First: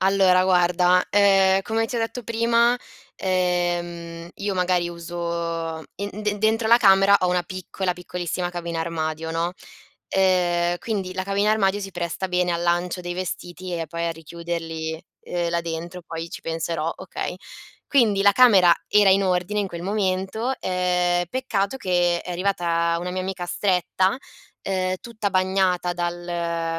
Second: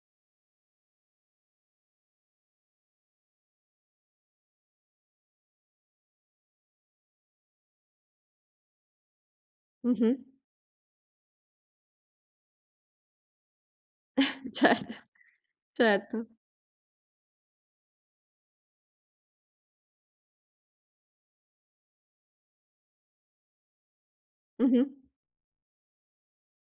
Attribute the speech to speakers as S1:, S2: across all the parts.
S1: Allora guarda, ehm, come ti ho detto prima, ehm, io magari uso in de dentro la camera ho una piccola, piccolissima cabina armadio, no?
S2: Mh-mh.
S1: Ehm, quindi la cabina armadio si presta bene al lancio dei vestiti e poi a
S2: Certo,
S1: richiuderli, uhm, là dentro,
S2: certo.
S1: poi ci penserò, okay. Quindi la camera era in ordine in quel momento, ehm, peccato che è arrivata una mia amica stretta,
S2: Mh-mh.
S1: ehm, tutta bagnata dal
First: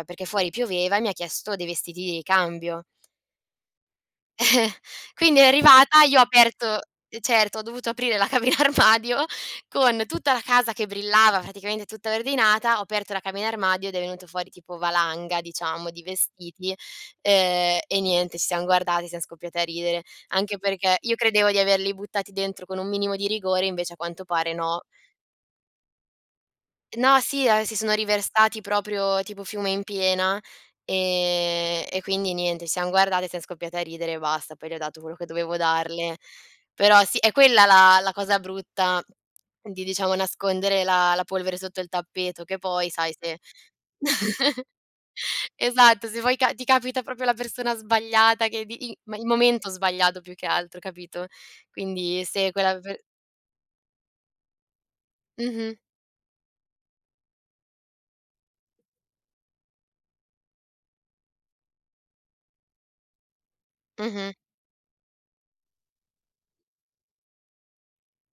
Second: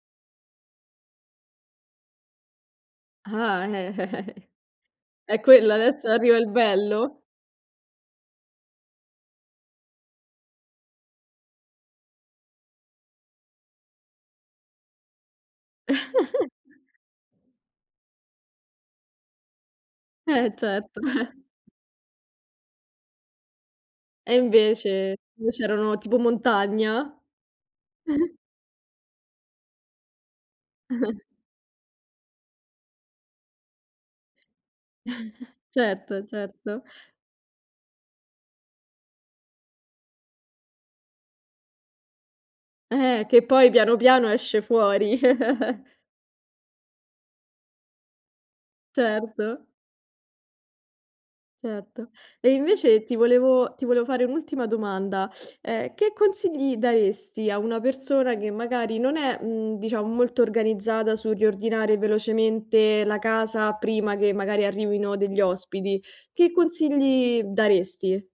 S1: perché fuori pioveva e mi ha chiesto dei vestiti di ricambio.
S2: Ah! Eh! È
S1: Quindi è
S2: quello
S1: arrivata,
S2: adesso
S1: io ho
S2: arriva il
S1: aperto uhm,
S2: bello.
S1: certo ho dovuto aprire la cabina armadio con tutta la casa che brillava praticamente tutta ordinata, ho aperto la cabina armadio ed è venuto fuori tipo valanga diciamo di vestiti, ehm, e niente, ci siamo guardate, siam scoppiati a ridere.
S2: Eh
S1: Anche perché
S2: certo.
S1: io
S2: Eh.
S1: credevo di averli buttati dentro con un minimo di rigore, invece a quanto
S2: E
S1: pare no.
S2: invece invece erano, tipo montagna?
S1: No, sì, ah, si sono riversati proprio tipo fiume in piena, ehm, e quindi niente, ci siam guardate e siam scoppiate a ridere e basta. Poi le ho dato quello che dovevo darle.
S2: Certo, certo.
S1: Però sì è quella la la cosa brutta di diciamo nascondere la la polvere sotto il tappeto che poi sai
S2: Eh!
S1: se
S2: Che poi piano piano esce fuori.
S1: Esatto, se vuoi ca ti capita proprio la persona sbagliata che di il
S2: Certo.
S1: momento sbagliato più che altro, capito?
S2: Certo.
S1: Quindi
S2: E
S1: se quella per
S2: invece ti volevo ti volevo fare un'ultima domanda.
S1: Mh-mh.
S2: Eh, che consigli daresti a una persona che magari non è, mhmm, diciamo molto organizzata sul riordinare velocemente la casa prima
S1: Mh-mh.
S2: che magari arrivino degli ospiti, che consigli daresti?